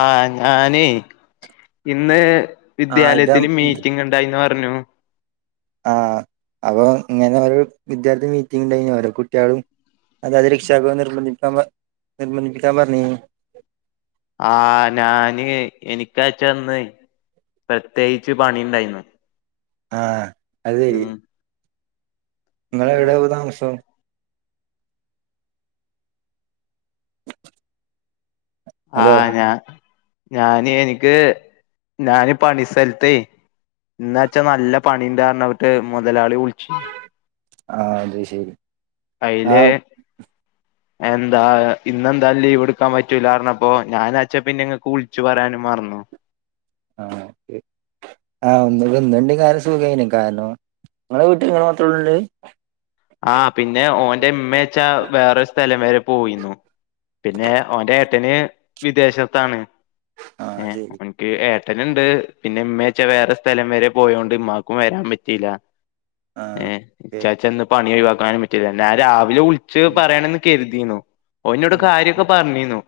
ആഹ് ഞാനേ ഇന്ന് ആ ഇതാ വിദ്യാലയത്തില് മീറ്റിംഗ് ഇണ്ടായിന്ന് പ പർഞ്ഞു. ആഹ് അപ്പൊ ഇങ്ങനെ ഒരു വിദ്യാർത്തി മീറ്റിംഗ് ണ്ടായി ഓരോ കുട്ട്യാളും അതാത് രക്ഷിതാക്കളും നിർബന്ധിപ്പിക്കാൻ നിർബന്ധിപ്പിക്കാൻ പർഞ്ഞിനി. ആഹ് ഞാന് എനിക്കാച്ചന്ന്. പ്രത്യേകിച്ച് പണിണ്ടായിന്നു. ആഹ് അത് ശരി. നിങ്ങളെ എവിടെ ഇപ്പം താമസം? ഹലോ ആഹ് ഞാ ഞാന് എനിക്ക് ഞാന് പണിസൽത്തെ ഇന്നാച്ചാ നല്ല പണിണ്ടായ്ര്ന്നുട്ട് മുതലാളി വിള്ച്ച് ആഹ് അത് ശരി. ആ അയിലെ എന്താ ഇന്നെന്താ ലീവ് എടുക്കാൻ പറ്റൂല പർഞ്ഞപ്പോ ഞാനാച്ചാ പിന്നെ ഇങ്ങക്ക് വിള്ച്ച് പറയാനും മർന്നു. ആഹ് എഹ് ആഹ് ഒന്ന് ഒന്ന് രണ്ട് കാര്യം സുഖയന് കാരണം നിങ്ങടെ വീട്ടിൽ നിങ്ങള് മാത്ര ഉള്ളെ? ആ പിന്നെ ഓന്റെ ഉമ്മെന്നു വെച്ചാ വേറെ ഒരു സ്ഥലം വരെ പോയിന്നു പിന്നെ ഓന്റെ ഏട്ടന് വിദേശത്താണ് ആ ഏഹ് ശരി അവനിക്ക് ഏ ഏട്ടനുണ്ട് പിന്നെ ഉമ്മച്ചാ വേറെ സ്ഥലം വരെ പോയോണ്ട് ഉമ്മാക്കും വരാൻ പറ്റില്ല ആ ഏഹ് ഓക്കെ ഇച്ചാച്ചന്ന് പണി ഒഴിവാക്കാനും പറ്റീല്ല ഞാൻ രാവിലെ വിളിച്ച് പറയണം നിക്കാരുന്നു നിന്നു ഓൻ എന്നോട് കാര്യം ഒക്കെ പറഞ്ഞീന്നു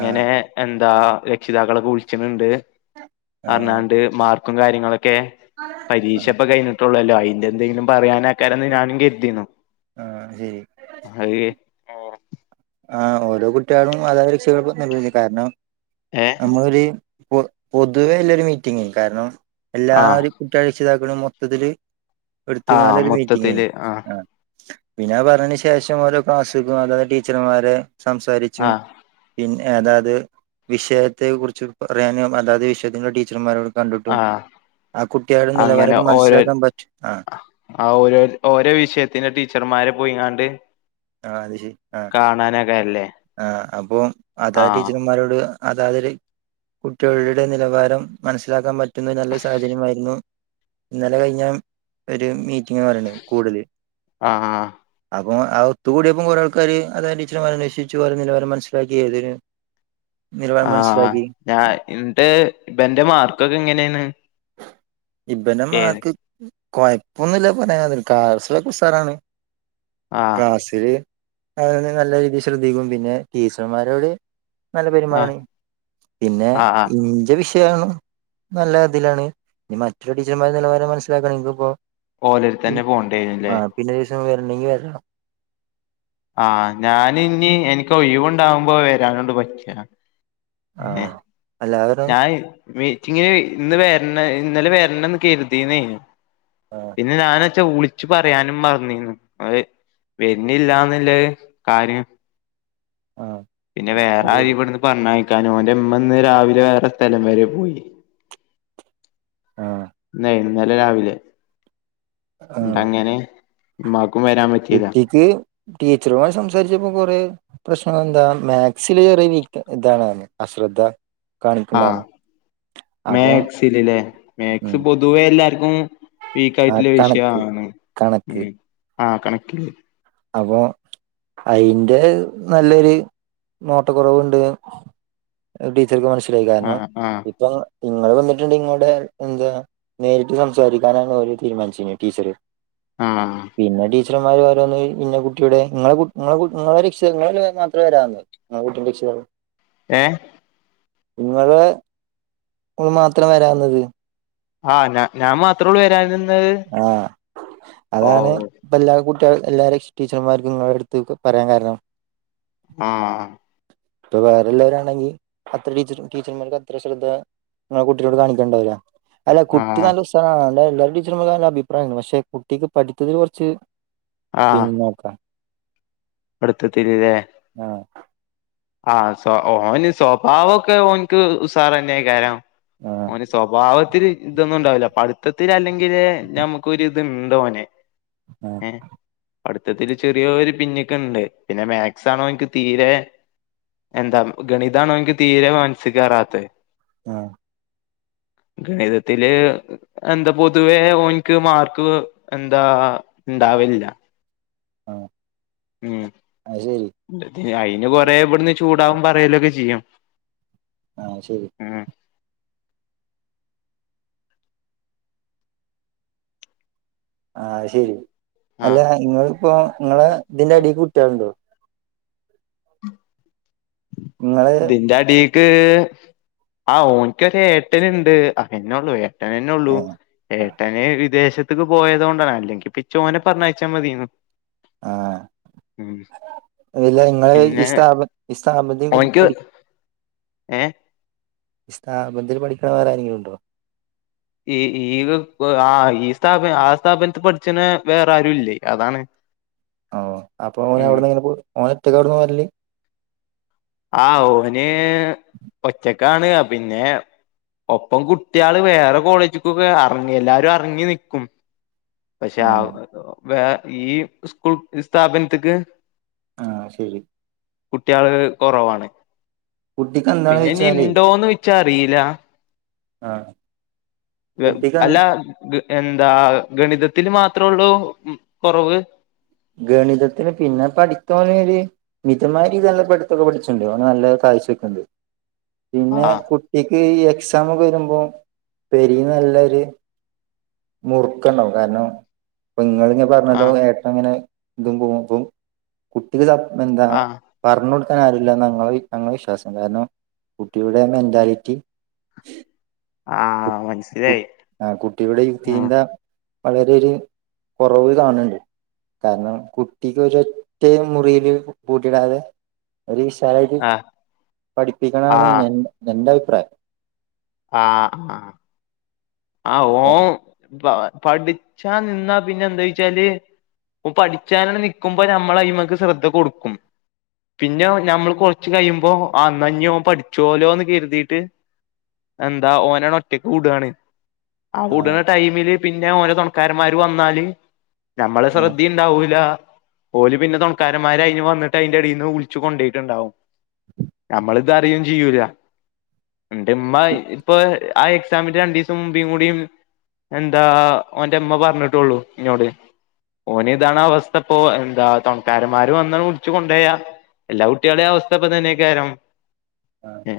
ആ എ താ രക്ഷിതാക്കളൊക്കെ വിളിക്കുന്നുണ്ട് ആ അണാണ്ട് മാർക്കും കാര്യങ്ങ ക്കെ ആ പരീക്ഷ ഇപ്പം കഴിഞ്ഞിട്ടുള്ളല്ലോ അയിന്റെ എന്തെങ്കിലും പറയാനാ ആക്കാനോ ആണെന്നെ ഞാനും കരുതിന്നു ആഹ് ശരി ആ ഓരോ കുട്ടികളും അതാ രക്ഷകൾക്കും നല്ലത് കാരണം ഏഹ് നമ്മളൊരു പൊ പൊതുവേ ഉള്ളരു മീറ്റിംഗ് കാരണം ആഹ് എല്ലാരും [unintelligible] രക്ഷിതാക്കളും മൊത്തത്തില് എടുത്ത് ആഹ് [unintelligible] മീറ്റിങ്ങേ മൊത്തത്തില് ആഹ് പിന്നെ ആ പറഞ്ഞന് ശേഷം ഓരോ ക്ലാസ്സക്കും അതാത് ടീച്ചർമാരെ സംസാരിച്ചും ആഹ് പിന്നെ അതായത് വിഷയത്തെ കുറിച്ച് പറയാനും അതാത് വിഷയത്തിന്റെ ടീച്ചർമാരോട് കണ്ടിട്ടും ആഹ് ആ കുട്ടികൾടെ അങ്ങനെ നിലവാരൊക്കെ ഓരോ മനസ്സിലാക്കാൻ പറ്റ ആ ഓരോ ഓരോ വിഷയത്തിന്റെ ടീച്ചർമാരെ പോയിങ്ങാണ്ട് ആ അത് ശരി ആ കാണാനൊക്കെല്ലേ ആ അപ്പൊ അതാ ആഹ് ടീച്ചർമാരോട് അതാതില് കുട്ടികളുടെ നിലവാരം മനസ്സിലാക്കാൻ പറ്റുന്ന നല്ല സാഹചര്യമായിരുന്നു ഇന്നലെ കഴിഞ്ഞ ഒരു മീറ്റ പറ കൂടുതൽ ആഹ് അപ്പൊ ആ ഇതു കൂടിയപ്പം കുറെയാൾക്കാര് അത ടീച്ചർമാർ അന്വേഷിച്ചു ഓരെ നിലവാരം മനസ്സിലാക്കിയെഴുതിന്. ആ ഞാ ഇന്റെ ഇപ്പന്റെ മാർക്കൊക്കെ എങ്ങനെണ്‌? ഇപ്പെന്റെ മാർക്ക് കൊഴപ്പൊന്നുല്ല പറയാ അതിന് ക്‌ളാസിലൊക്കുസാറാണ്. ആ അത് [unintelligible] നല്ല രീതിയിൽ ശ്രദ്ധിക്കും പിന്നെ ടീച്ചർമാരോട് നല്ല ആഹ് പെരുമാറാണ്. പിന്നെ ആഹ് ആഹ് ഇന്റെ വിഷ ഷയം നല്ല ഇതിലാണ് ഇനി മറ്റൊരു ടീച്ചർമാരടെ നിലവാരം മനസ്സിലാക്കണം. ഓലരുത്തന്നെ ആ് പോണ്ടേരുല്ലേ പിന്നെ ഒരൂസം വരുണ്ടെങ്കിൽ വരണം. ആ ഞാന ഇനി എനിക്ക് ഒഴിവുണ്ടാവുമ്പോ വരാനോണ്ട് പറ്റ ആ അല്ലാതെ ഞാൻ മീറ്റിങ്ങന് ഇന്ന് വരണ ഇന്നലെ വരണന്ന് കരുതീന്നേനു. ആ പിന്നെ ഞാന വച്ച ഊളി. വിളിച്ചു പറയാനും മറന്നിന്നു അത് വരുന്നില്ലാന്നൊല്ല കാര്യം. ആ ആ പിന്നെ അത് വേറാരെ ശരി ഇവിടന്ന് പറഞ്ഞയക്കാനും ഒന്റെമ്മിന്നു രാവില എ വേറെ സ്ഥലം വരെ പോയി. ആ ന്നേ ഇന്നലെ രാവിലെ ആ ന്നിട്ടങ്ങനെ ഉമ്മാക്ക് കുട്ടിക്ക് ടീച്ചറുമായി സംസാരിച്ചപ്പോ കൊറേ പ്രശ്ന എന്താ മാത്സില് ചെറിയ വീക്ക്‌ ഇതാണ് അശ്രദ്ധ ആഹ് കാണിക്കണ്ടാണ് മാത്സിലില്ലേ ഉം മാത്സ് പൊതുവേ എല്ലാർക്കും ആ വീക്കായിട്ടുള്ള വിഷയം കണക്ക് ആണ്. കണക്ക്. ആ കണക്ക്. അപ്പോ അതിന്റെ നല്ലൊരു നോട്ടക്കുറവുണ്ട് [unintelligible] ട്ട്യൾക്ക് മനസ്സിലായി കാരണം ആഹ് ആഹ് ഇപ്പം നിങ്ങള് വന്നിട്ടുണ്ട് ഇങ്ങോടെ എന്താ നേരിട്ടു സംസാരിക്കാനാണ്ന്നോരു തീരുമാനിച്ചിന് ടീച്ചറ്. ഉം ടീച്ചറുമ്മാരോരോന്നു എഴു പിന്നെ കുട്ടിയുടെ നിങ്ങളെ കുട്ട് നിങ്ങളെ കുട് നിങ്ങളെ രക്ഷിത ങ്ങള് രണ്ടുപേരു മാത്രേ വരാവുന്ന്‌ നിങ്ങളകുട്ടിം രക്ഷിതാവും ഏ നിങ്ങള് മാത്രം വരാവുന്നത്. ആ ഞ ഞാൻ മാത്രേ ഉള്ളൂ വരാന്. ആ അതാണ് ഇപ്പ എല്ലാ കുട്ട് കുട്ടികൾ എല്ലാരേം ടീച്ചർമാർക്കും നിങ്ങളുടെ അടുതെക്കും പറയാൻ കാരണം. ആ ഇപ്പൊ വേറെ വല്ലവരും ആണെങ്കി അത്ര ടീച്ചർ ടീച്ചർമാർക്ക് അത്ര ശ്രദ്ധ നിങ്ങടെ കുട്ടിനോട് കാണിക്കേണ്ടാവില്ല. അല്ല കുട്ടി ആഹ് നല്ല ഉസാറാണ് ഒള്ള എല്ലാ ടീച്ചറുമ്മാർക്കും നല്ല അഭിപ്രായാണ് പക്ഷെ കുട്ടിക്ക് പഠിത്തത്തിൽ കുറച്ച് പിന്നോക്കാ. അടുത്ത തിരിരേ ആഹ് ആ സ്വ ഓന് സ്വഭാവൊക്കെ ഓനിക്ക് സാറന്നെയി കരാം. ആഹ് ഓന് സ്വഭാവ ഒത്തിരി ഇതൊന്നും ഉണ്ടാവില്ല പഠിത്തത്തിലല്ലെങ്കില് നമുക്കൊരു ഇത് ഇണ്ടോനെ. ആ പഠിത്തത്തില് ചെറിയോര് പിന്നിക്കുണ്ട് പിന്നെ മാത്സാണോനിക്ക് തീരെ എന്താ ഗണിതാണോനിക്ക് തീരെ മനസ്സിക്കേറാത്തെ. ആ ഗണിതത്തില് എന്താ പൊതുവേ ഓനിക്ക് മാർക്ക് എന്താ- ഉണ്ടാവില്ല. ആ ഉം അയിന് കൊറെേ ഇവിടുന്ന് ചൂടാവും പറയലൊക്കെ ചെയ്യും ആഹ ശരി ഉം ആഹ ശെരി ആഹ് അല്ല ഇങ്ങ ഇപ്പോ നിങ്ങളെ ഇതിന്റെ അടിൽ കുട്ടികളണ്ടോ നിങ്ങള് ഇതിന്റെ അടിക്ക് ആ ഓനിക്കൊ ഏട്ടന്ുണ്ട് അങ്ങനെയ ഉള്ളൂ ഏട്ടന തന്നെ ഉള്ളൂ ഏട്ടന വിദേശത്തക്ക് പോയതുക കൊണ്ടാണ് അല്ലെങ്കി ഇപ്പ ഇിച്ചോനെ പറഞ്ഞ അയച്ചാ മതിയുന്നു ആഹ ഇല്ല നിങ്ങള് പിന്നെ ഈ സ്ഥാപ ഈ സ്ഥാപ ടി ഓനിക്ക് പഠ ഏ സ് ബന്ൽ പഠിക്കണ വേറെ ആരെങ്കിലും ഉണ്ടോ ഈ ഈ ആ ഈ സ്ഥാപ ആ സ്ഥാപനത്തി പഠിച്ചന വേറെ ആരു ഇല്ലേ അതാണ് ഓ അപ്പൊ ഓന ഉം എവിടന്ന് ഇങ്ങനെ ഓന എറ്റക്കെ അവിടന്നന്ന് വരല്ലേ ആ ഓന് ഒച്ചക്കാണ് പിന്നെ ഒപ്പം കുട്ടികള് വേറെ കോളേജിക്കൊക്കെ ഇറങ്ങി എല്ലാരും ഇറങ്ങി നക്കും പക്ഷെ ആ വ ഈ സ്കൂൾ സ്ഥാപനത്തക്ക് ആഹ ശരി കുട്ടികള് കുറവാണ് കുട്ടിക്ക് എന്താണ് പിന്നെ ഇനി ചോയിച്ചാലേ ഉണ്ടോന്ന് വെച്ചാ അറിയില കുട്ടിക്ക് അന്ന് അല്ല എന്താ ഗണിതത്തിൽ മാത്രേ ഉള്ളൂ കുറവ് ഗണിതത്തിന് പിന്നെ പഠിത്തന ഒരു മിതമായ രീതി നല്ല പഠിത്തൊക്കെ പഠിച്ചുണ്ട് നല്ല പിന്നെ ആഹ് കുട്ടക്ക് എക്സമ ഒക്കെ വരുമ്പോ പെരി നല്ലൊരു മുറുക്കണകാനോ അപ്പം ഇങ്ങളിങ്ങനെ പറഞ്ഞല്ലോ ആഹ് ഏട്ട ഇങ്ങനെ ഇതും പോകും അപ്പം കുട്ടിക്ക് എന്താ ആഹ് പറഞ്ഞടു ൻ ആില്ല ഞങ്ങള് വിശ്വാസം കാര കുട്ടിയുടെ മെന്റാലിറ്റി കു ആഹ് കു മനസ്സിലായി ആ കുട്ടിയുടെ ആഹ് യുക്തിന്ത വളരെ ഒരു കുറവ് കാണുന്നുണ്ട് കാരണം കുട്ടിക്ക് ഒര ഒറ്റ മുറിൽ കൂട്ടടാതെ ഒരു ശാലൽ ആഹ് പഠിപ്പിക്കണംാണ്ൻ എന്റെ അഭിപ്രായം ആഹ ആഹ് ആ ഓ പഠിച്ചാ നിന്നാ പിന്നെ എന്താ ചച്ചാല് അപ്പ പഠിച്ചാല നക്കുമ്പോ നമ്മൾ അ്മക്ക് ശ്രദ്ധ കൊടുക്കും പിന്നെ നഞമ്മൾ കൊറച്ച് കഴിയുമ്പോ അന്നഞ്ഞോ പഠിച്ചോലോന്ന് കരുതിയിട്ട് എന്താ ഓനാണ് ഒറ്റക്ക് കൂടയാണ് ആ ആഹ് ഉടന ടൈമില് പിന്നെ ഓരോ ത തുണക്കാരന്മാര് വന്നാല് നമ്മള് ആഹ് ശ്രദ്ധുണ്ടാവൂല ഓല പിന്നെ ത തുണക്കാരന്മാര് അു വന്നിട്ട് അതിന്റെ അടിൽന്ന് വിളിച്ചച്ച് കൊണ്ടേട്ടുണ്ടാവും നമ്മള് റിയയും ചെയ്യൂല ഉമ്മ ഇപ്പൊ ആ എക്സാമിന്റെ രണ്ട ുമ്പിയ കൂടിയും എന്താ അവന്റെ അമ്മ പറഞ്ഞിട്ടുള്ളു ഇനോട് ഓന ഇതാണ് അവസ്ഥ ഇപ്പൊ എന്താ തൊണക്കാരന്മാര്ും വന്ന വിളിച്ചു കൊണ്ട പോോയാ എല്ലാ കുട്ടികളെ അവസ്ഥ ഇപ്പൊ തന്നെയൊക്കാരം ആഹ് ഏ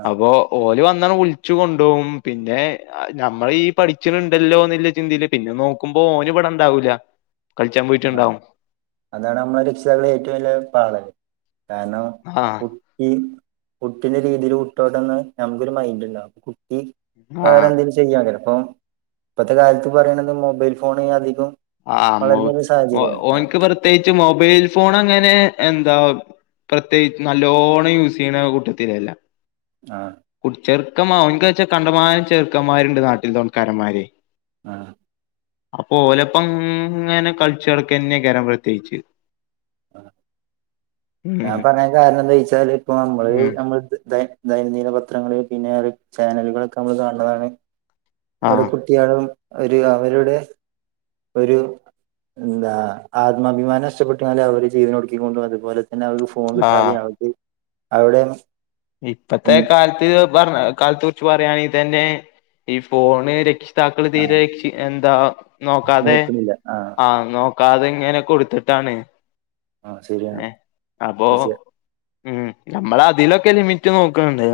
ആഹ് അപ്പ ഓല് വന്ന വിളിച്ചു കൊണ്ട പോും പിന്നെ നഞമ്മൾ ഈ പഠിച്ചിട്ടുണ്ടല്ലോന്നില്ല ചിന്തിയില് പിന്നെ നോക്കുമ്പോ ഓന് ഇടം ഇണ്ടാാവൂല ൻ ആഹ് പോയിട്ടുണ്ടാവും അതാണ് നമ്മള രക്ഷിതാക്കളെ ഏറ്റവും വലിയ പാതക കാരണം ആഹ് കുട്ടി കുട്ടിന്റെ രീതീല് വിട്ടോട്ടെന്ന് ഞംക്കൊര് മൈൻഡ്ണ്ടാവും കുട്ടി ആഹ് വേറെന്തേലും ചെയ്യാക്കരം അപ്പം ഇപ്പത്തെ കാലത്ത് പറീണത് മൊബൈൽ ഫോണ് അധികം ആഹ് മൊ വളരുന്ന ഒരു ഒ സാഹചര്യമാണ് ഓന്ക്ക് ആഹ് പ്രത്യേകിച്ച് മൊബൈൽ ഫോണ് ങ്ങെനെ എന്താ പ്രത്യേകി നല്ലോണം യൂസെയ്യ്ണ കൂട്ടത്തിലല്ലാ കുട്ട് ചെർക്കമാ ഓന്ക്ക്ന്നെച്ചാ കണ്ടമാനം ചെർക്കന്മാര്ണ്ട് നാട്ടിൽ തൊൺക്കാരമ്മാരേ ആഹ് അപ്പൊ ഓലപ്പങ്ങനെ കൾച്ചട്ക്കെന്നെയ്ക്കാരം പ്രത്യേക്ച്ച് ആഹ് ഞാൻ പറയാൻ കാരണം എന്താച്ചാല് ഇപ്പ നമ്മള് ഉം നമ്മള് ദൈനംദിന പത്രങ്ങള് പിന്നെ അത് ചാനെലുകളൊക്കെ അനമ്മള് കാണ്‌ണതാണ് ഒരു ആഹ് [unintelligible] ഒര് അവരുടെ ഒരു എന്താ ആത്മാഭിമാനം ഒരു ന്താ ആത്മാഭിമാനഷ്ടപ്പെട്ടാല് അവര് ജീവനൊടുക്കിക്കൊണ്ടും അതുപോലെ പിന്ന [unintelligible] ആഹ് കിട്ടാതെ [unintelligible] അവിടെന്ന് ഇപ്പത്തെ കാലത്ത് പർഞ്ഞാ കാൽത്തെ കുർച്ച് പർയാണെ തന്നേ ഈ ഫോണ് രക്ഷി താക്കള് ആ തീരെ ക്ഷി എന്താ നോക്കാതെ നോക്കണില്ല ആ ആഹ് നോ അത്ങ്ങെനെ കൊട്ത്ത്ട്ടാണ് ആഹ് ശെരിയാണ് തീർച്ചയ ഉം ഞമ്മളതീന്നൊക്കെ ലിമിറ്റ് നോക്ക്ണ്‌ണ്ട്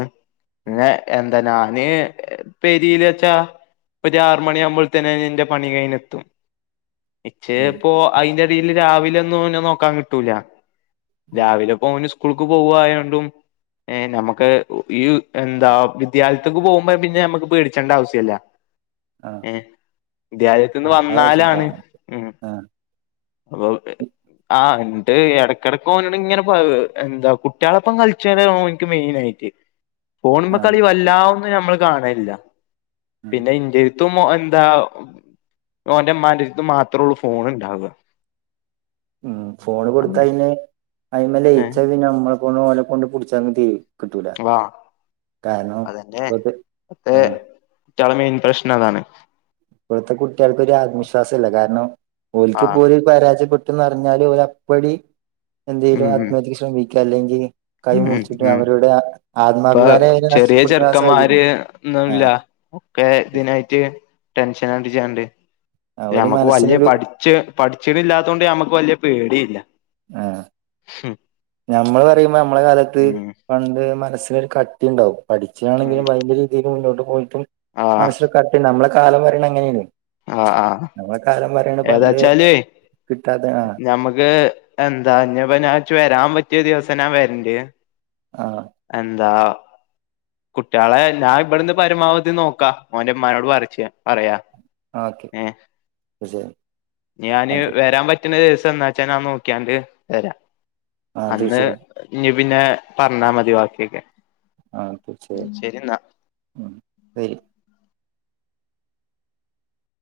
ഉം പിന്നെ എ തെനാന് പെരീല് വെച്ചാ ഒരു ആറ് മണിയ ആകുമ്പോഴത്തന്നെ എന്റെ പണി കഴിഞ് എത്തും ഉം ഇച്ചേപ്പോ അതിറെടിൽ രാവിലെ ഒന്നും ഓനെ നോക്കാൻ കിട്ടൂല ഉം രാവിലെ ഇപ്പോന് സ്കൂൾക്ക് പോവായോണ്ടും ഏഹ് നമുക്ക് ഉ ഈയ്എന്താ വിദ്യാൽത്ത്ക്ക് പോവുമ്പൊപിന്നെ ഞമ്മക്ക് പേടിച്ചണ്ട ആവശ്യല്ല ആ ഏഹ് ആ വിദ്യാലയത്തന്ന് അത് വന്നാലാണ് മനസ്സിലായി ഉം ആ അപ്പൊ ഹെ ആഹ് [unintelligible] എന്ന് എടക്കടക് ഓനോട്‌ങ്ങനെ പാ എന്താ കുട്ടയാളാപ്പം കളിച്ചആണന്നു ഓന്ക്ക് മെയിൻ ആയിട്ട് ഫോണ് ആ മ്മക്കളി ആ വല്ലാഒന്നും കമ്മള് കാണലില്യ ഉം പിന്നെ ഇന്റേത് [unintelligible] എന്താ ഓന്റെ അമ്മാന്റെത്ത് മാത്രള്ളു ഫോൺ ഉണ്ടാവ ഉം ഫോണ് കൊടുത്തപിന്നെ അയിമ ഏ ലയിച്ചാ പിന്നെ നമ്മളെ കൊണ്ട് ഓലെ കൊണ്ട് പിടിച്ച [unintelligible] കിട്ടൂല വാ കാരണം അതന്നെ ഇപ്പത്തെ മറ്റേ ആഹ് കുട്ട്യാളെ മെയിൻ പ്രശ്നം അതാണ് ഇപ്പോഴത്തെ കുട്ടിയേൾക്കാെരു ആത്മവിശ്വാസം ഇല്ല കാരണം ഓൽക്ക് ആ ഇപ്പോല് പരാജയപ്പെട് പറഞ്ഞാല് ഒരപ്പടി ഉം എന്തേലും ഉം ആത്മഹത്യക്ക് ശ്രമിക്ക അല്ലെങ്കിൽ കൈ ഉം മുറിച്ച്ട്ടും ഉം അവരുടെ ഇപ്പൊ ആത്മാഭിമാനം അവരെ ചെറിയ നഷ്ടപ്പെടുത്തുന്ന ആ സാഹചര്യം ചെറ്ക്കന്മാര് ഒന്നല്ല ആഹ് ഒക്കെ ഇതിനായിട്ട് ടെൻഷനചാണ്ട് ആഹ് ഒരു ഞമ്മക്ക് വല്യ മനസ്സിനൊരു പഠിച് പഠിച്ചിട്ടില്ലാട്ടോണ്ട് ഞമ്മക്ക് വല്യ പേടിയില്ല ആഹ് നമ്മള് പറയുമ്പോ നമ്മളെ കാലത്ത് ഉം പണ്ട് മനസ്സിനരു കട്ടിണ്ടാവും പഠിച്ചാണെങ്കിലും ഭയര രീതിയി മുന്നോട്ട് പോയിട്ടും ആ മനസ്സിൽ കട്ടി ണ്ടാവും നമ്മളെ കാലം വരെ അങ്ങനെനി ആഹ് ആഹ് പണ്ട് ഏതാച്ചാല് കിട്ടാത്ത ആഹ് ഞമുക്ക് എന്താ ഞ് പഞാ വരാൻ പറ്റ ഒറ്റേ ദിവസം ഞാൻ വരണ്ട് ആഹ് എന്താ [inaudible] കുട്ട്യോളെ ഞാൻ ഇവിടെന്ന് പരമാവധി നോക്കാ ഓന്റെമ്മാനോട് പറച്ച് പറയാ ഓക്കെ ഏഹ് തീർച്ചയായും ഞാന് അതെ വരാൻ പറ്റണ ദിവസ് എന്നാച്ച ഞാൻ നോക്കിയാണ്ട് വരാ ആഹ് അന്ന് തീർച്ചയായും [unintelligible] പിന്നെ പറഞ്ഞാ മതി ബാക്കിയക്കെ ആഹ് തീർച്ചയായും ഉം പെരി